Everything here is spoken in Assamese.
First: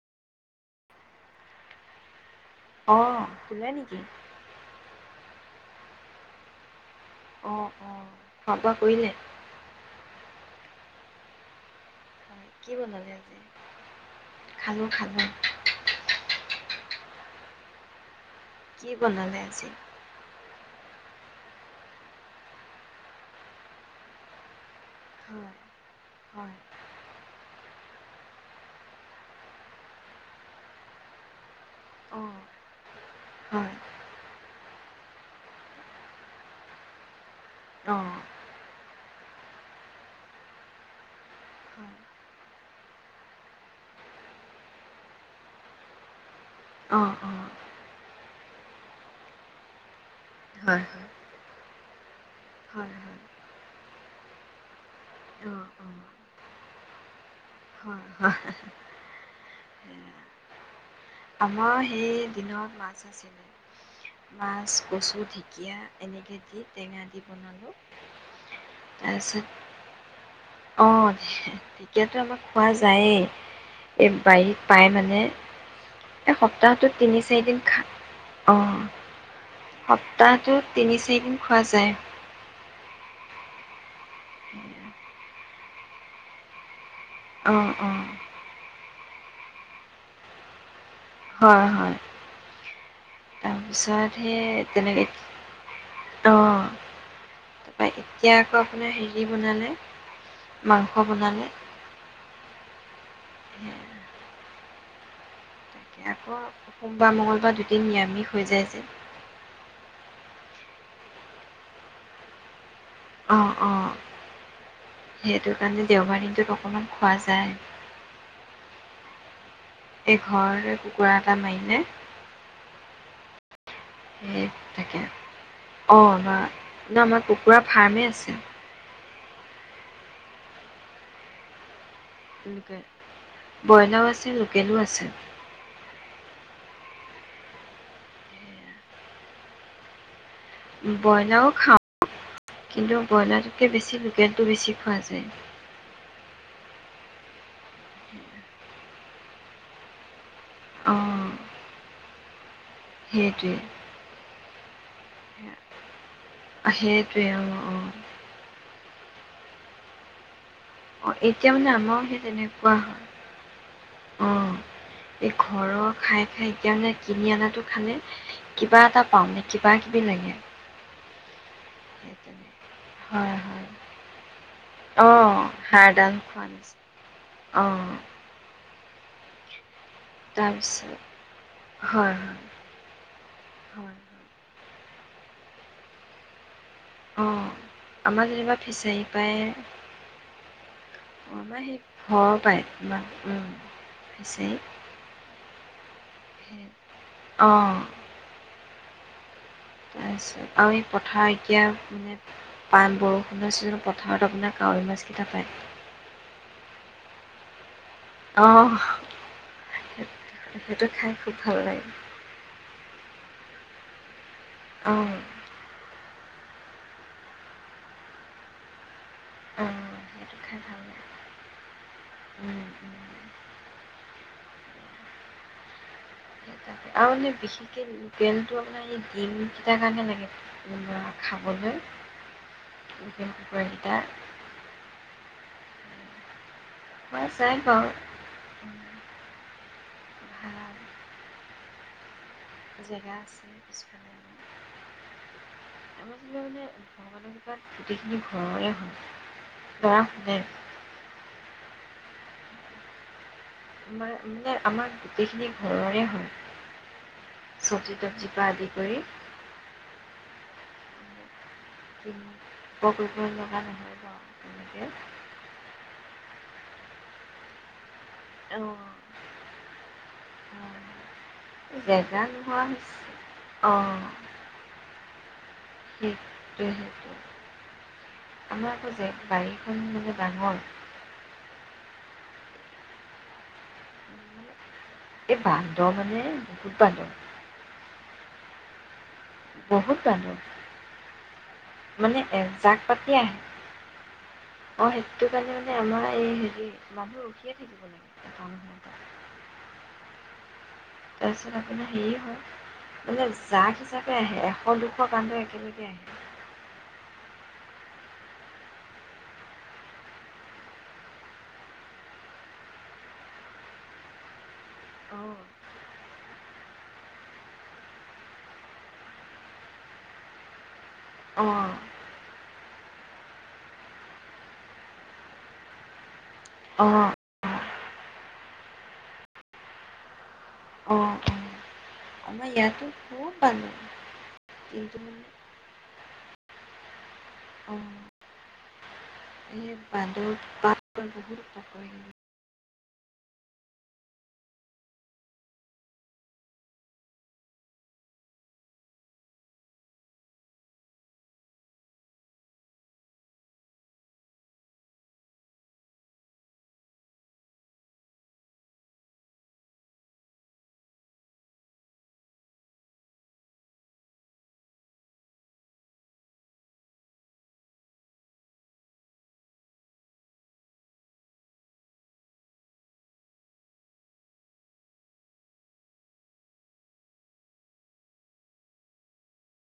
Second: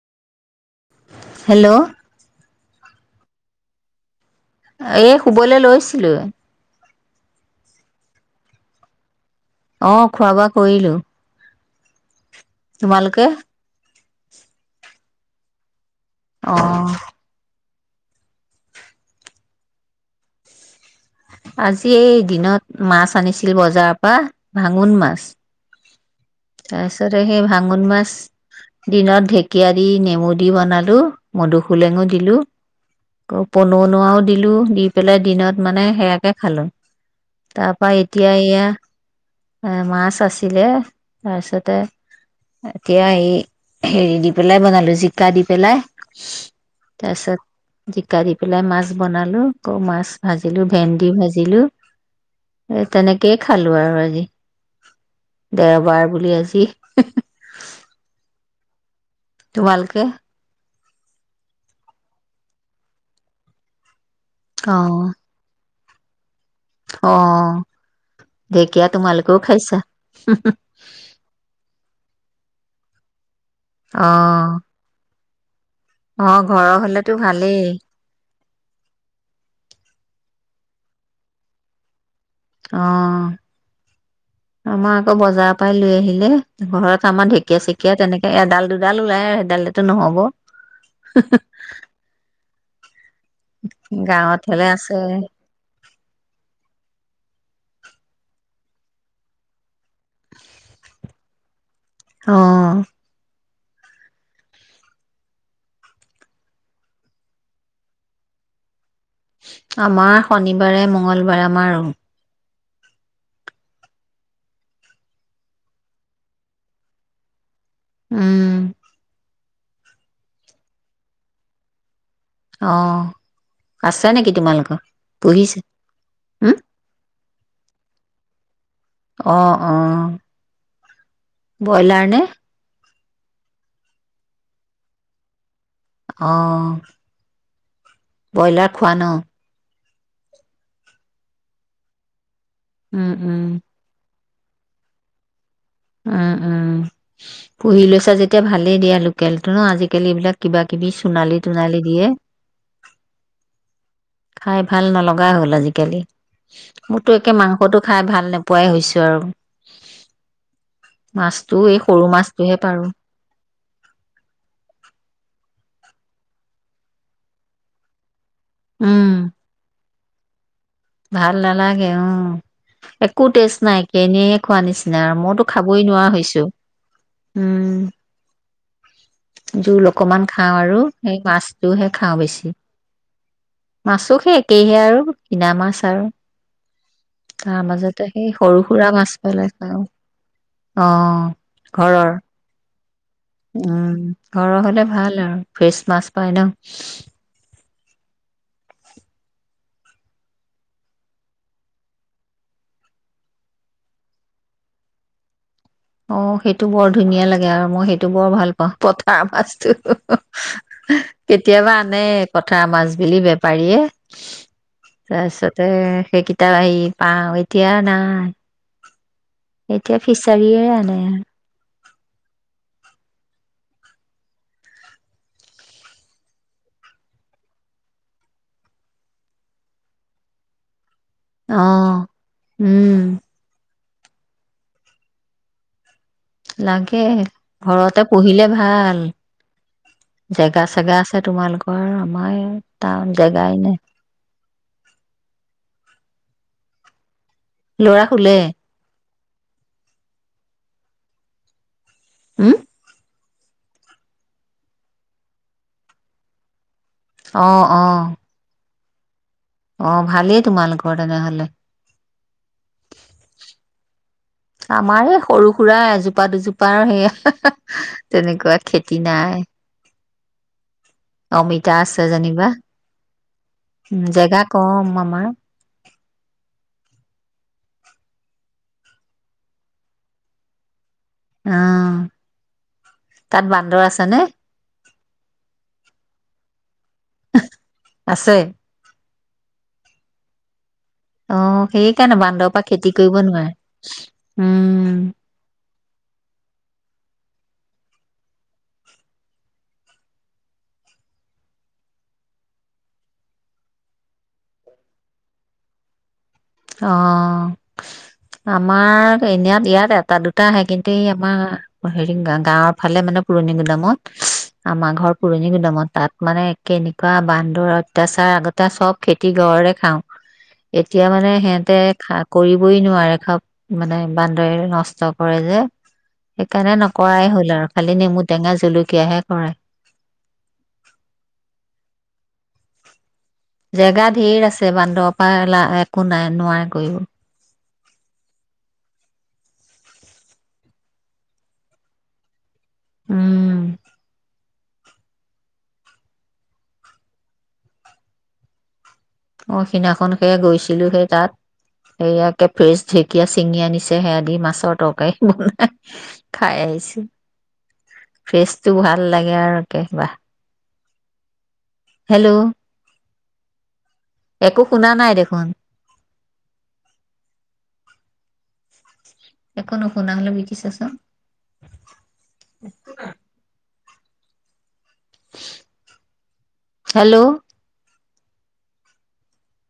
হেল্ল', অ', শুলে নেকি? এ, শুবলৈ লৈছিলোৱে। অ' -অ' খোৱা- বোৱা কৰিলে? অ', খোৱা -বোৱা কৰিলো। হয়, কি বনালে তোমালোকে আজি? খালোঁ -খালোঁ। অ', কি বনালে আজি? আজি এই দিনত মাছ আনিছিল বজাৰৰ পৰা ভাল, ভাঙ্গন মাছ হয়, হয়, তাৰপিছত সেই ভাঙ্গন মাছ দিনত ঢেকীয়া দি নেমু দি বনালো মধুখ ফোলেঙো দিলো অ'। অ হয়, পননুৱও দিলো। দি পেলাই দিনত মানে সেয়াকে খালো। তাৰপা অ'। এতিয়া এয়া এ মাছ আছিলে। তাৰপিছতে হয়। এতিয়া এই হেৰি দি পেলাই বনালো জিকা দি পেলাই। অ', অ', তাৰপাছত কাঢ়ি পেলাই মাছ বনালোঁ। আকৌ মাছ ভাজিলোঁ। হয়, হয়, ভেন্দি ভাজিলোঁ এ, হয়, হয়, তেনেকেই খালোঁ আৰু আ জি অ', অ'। দেওবাৰ বুলি আজি হয়, হয়। তোমালোকে সেয়া। আমাৰ সেই, দিনত মাছ আছিলে। মাছ, অ', কচু, ঢেকীয়া এনেকে টেঙা দি অ', বনালোঁ। ঢেকীয়া তাৰ তোমালোকেও পিছত খাইছা অ', তেতিয়াতো আমাক পোৱা যায়ে এই অ', বাৰীত পাই, মানে এই অ', ঘৰৰ হ'লেতো ভালেই। অ', সপ্তাহটোত তিনি-চাৰিদিন খোৱা যায়। অ'। আমাৰ আকৌ বজাৰ পাই লৈ আহিলে, ঘৰত আমাৰ ঢেকীয়া অঁ চেকীয়া অঁ তেনেকে এডাল দুডাল ওলা লাই, সেইডালেতো নহ'ব। হয়, হয়। তাৰপিছত গাঁৱত হ'লে সেই আছে তেনেকে, ‌অ' তাৰপা এতিয়া আকৌ আপোনাৰ হেৰি বনালে মাংস বনালে। অ' [inaudible] তাতে আকৌ সোমবাৰ মঙ্গলবাৰ দুদিন নিৰামিষ হৈ যায় যে। আমাৰ শনিবাৰে মঙ্লবাৰে আমাৰো অ অ সেইটো কাৰণে দেওবাৰ দিনটোত অকমান খোৱা যায়। উম। এই ঘৰ কুকুৰা এটা মাৰিলে। আহ। সেই তাকে অ বা উম ন আমাৰ কুকুৰা ফাৰ্মেই আছে অ অ ব্ৰইলাৰ নে কিকে বইলাও আছে লোকেলো আছে অ বইলাৰ খোৱা ন বইলাও খাওঁ কিন্তু উম উম ব্ৰইলাৰে বেছি লোকেলটো বেছি খোৱা যায় উ উ পঢ়ি লৈছা যেতিয়া ভালেই দিয়া লোক লোকেলটো নো আজিকালি এইবিলাক কিবা কিবি অ' সোনালী তোনালী দিয়ে সেইটোৱে খাই ভাল নলগা হ'ল আজিকালি আ, মোৰতো সেইটোৱে একে অ' মাংসটো অ'। খাই ভাল নোপোৱাই হৈছো আৰু অ এতিয়া মাছটো মানে এই সৰু আমাৰ সেই মাছটোহে তেনেকুৱা পাৰো হয় অ ঘৰৰ খাই খাইতিয়া মানে কিনি অনাটো খালে কিবা এটা উম পাও নে কিবা বিলগীয়া [unintelligible] ভাল নালাগে উ একো হয় টেষ্ট হয় নাইকিয় এনে খোৱা নিচিনা আৰু অ' মইতো খাবই নোৱাৰা হাড়ডাল হৈছো খোৱা নিচিনা উম অ' য লোক অকমান খাওঁ আৰু তাৰপিছত সেই মাছটোহে হয় খাওঁ হয় বেছি হয়। মাছো সেই একেইহে আৰু কিনা মা বিচাৰো অ' তাৰ মাজতে আমাৰ সেই যেনিবা সৰু সুৰা মাছ ফিচাৰীৰ পৰাই পেলাই খাওঁ আমাৰ আহ সেই ঘৰৰ পাই তোমাৰ উম ফিচাৰী সেই ঘৰৰ হলে ভাল আৰু ফ্ৰেচ মাছ পায় ন অঁ তাৰপিছত আৰু এই পথাৰত এতিয়া মানে পাম বৰষুণৰ ছিজনত পথাৰত আপোনাৰ কাৱৰৈ মাছকেইটা পায় অ সেইটো বৰ ধুনীয়া লাগে আৰু মই সেই টো বৰ ভাল অঁ পাওঁ পথাৰ মাছতটো সেই- সেইটো খাই খুব ভাল কেতিয়াবা লাগে আনে পথাৰ মাছ বুলি বেপাৰীয়ে অঁ তাৰছতে সেইকিটা পাওঁ, এতিয়া আৰু নাই। অঁ এতিয়া সেইটো খাই ফিছাৰীয়ে ভাল আনে লাগে আৰু। উম, উম। আৰু এনে বিশেষকে পেনটো আপোনাৰ ডিম কিটাৰ কাৰণে লাগে অ খাবলৈ, উম [unintelligible] [inaudible] লাগে, খোৱা যায় বাৰু ঘৰতে পোহিলে উম, ভাল। জেগা ভাল চেগা আছে তোমালোক [inaudible] জেগা আছে পিছফালে, আমাৰ [unintelligible] [inaudible] ল'ৰা গোটেইখিনি শুলে ঘৰৰে হয়। ল'ৰা শুলে। হম? আমাৰ মানে আমাৰ গোটেইখিনি ঘৰৰে অ হয়। অ চব্জি তবজি পৰা আদি কৰি অ', ভালেই তোমালোকৰ তেনেহ'লে। কিনো [inaudible] লগা নহয় বাৰ তেনেকে। তাৰ সেয়া তেনেকুৱা খেতি নাই। উম। অমিতা আছে যেনিবা, অঁ উম, জেগা কম আমাৰ। সেইটোৱে সেইটোৱে। আমাৰ আকৌ যে বাৰীখন মানে ডাঙৰ। অ', তাত বান্দৰ আছে নে? মানে এই বান্দৰ মানে, বহুত বান্দৰ। আছে। বহুত বান্দৰ। অ', সেই কাৰণে মানে বান্দৰ পৰা এজাক খেতি পাতি কৰিব আহে নোৱাৰে, অঁ উম। সেইটো কাৰণে মানে আমাৰ এই তাৰপিছত আপোনাৰ হেৰিয়ে হয় মানে জাক হিচাপে আহে এশ দুশ বান্দৰ একেলগে আহে। অ' আমাৰ এনাত ইয়াত এটা দুটা আহে কিন্তু এই আমাৰ হেৰি গাঁৱৰ ফালে মানে পুৰণি গোদামত। আমাৰ ঘৰ পুৰণি অঁ গুদামত তাত মানে কেনেকুৱা বান্দৰ অত্যাচাৰ আগতে চব খেতি ঘৰে খাও এতিয়া মানে সিহঁতে অঁ খা কৰিবই নোৱাৰে খব মানে বান্দৰে নষ্ট কৰে যে। সেইকাৰণে অঁ নকৰাই হ'ল আৰু ফালি নে মোৰ টেঙা জলকীয়াহে কৰে। অঁ অঁ আমাৰ ইয়াতো খুব বান্দৰ জেগা ধেৰ আছে কিন্তু বান্দৰ মানে পৰাালা একো নাই। মাই কৰিব অ এই বান্দৰ উত্পাদ বহুত উত্ডপাত উম অ সিদিনাখন সে গৈছিলো সেই তাত সেয়ে ফ্ৰেছ ঢেঁকীয়া চিঙি আনিছে সেয়াদি মাছৰ তৰকাৰী বনাই খাই আহিছো ফ্ৰেচটো ভাল লাগে আৰু একে বাাহ হেল্ল' একো শুনা নাই দেখোন একো নুশুনা হলে বিকিছাচোন হেল্ল'